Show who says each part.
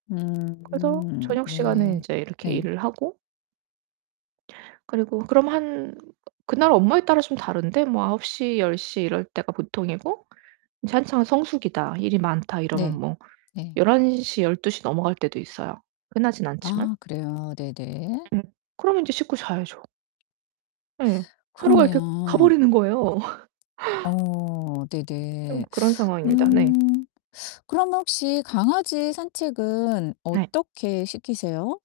Speaker 1: 그래서
Speaker 2: 음
Speaker 1: 저녁 시간에
Speaker 2: 네.
Speaker 1: 인제 이렇게
Speaker 2: 네.
Speaker 1: 일을 하고 그리고 그럼 한 그날 업무에 따라 좀 다른데 뭐 9:00 10:00 이럴 때가 보통이고 이제 한창 성수기다 일이 많다 이러면
Speaker 2: 네.
Speaker 1: 뭐
Speaker 2: 네.
Speaker 1: 11:00 12:00 넘어갈 때도 있어요. 흔하진 않지만.
Speaker 2: 아 그래요? 네네.
Speaker 1: 음 그럼 인제 씻고 자야죠. 예. 하루가 이렇게
Speaker 2: 그러네요.
Speaker 1: 가버리는 거예요.
Speaker 2: 어
Speaker 1: 좀
Speaker 2: 네네.
Speaker 1: 그런 상황입니다. 네.
Speaker 2: 음 그럼 혹시 강아지 산책은
Speaker 1: 네.
Speaker 2: 어떻게 시키세요?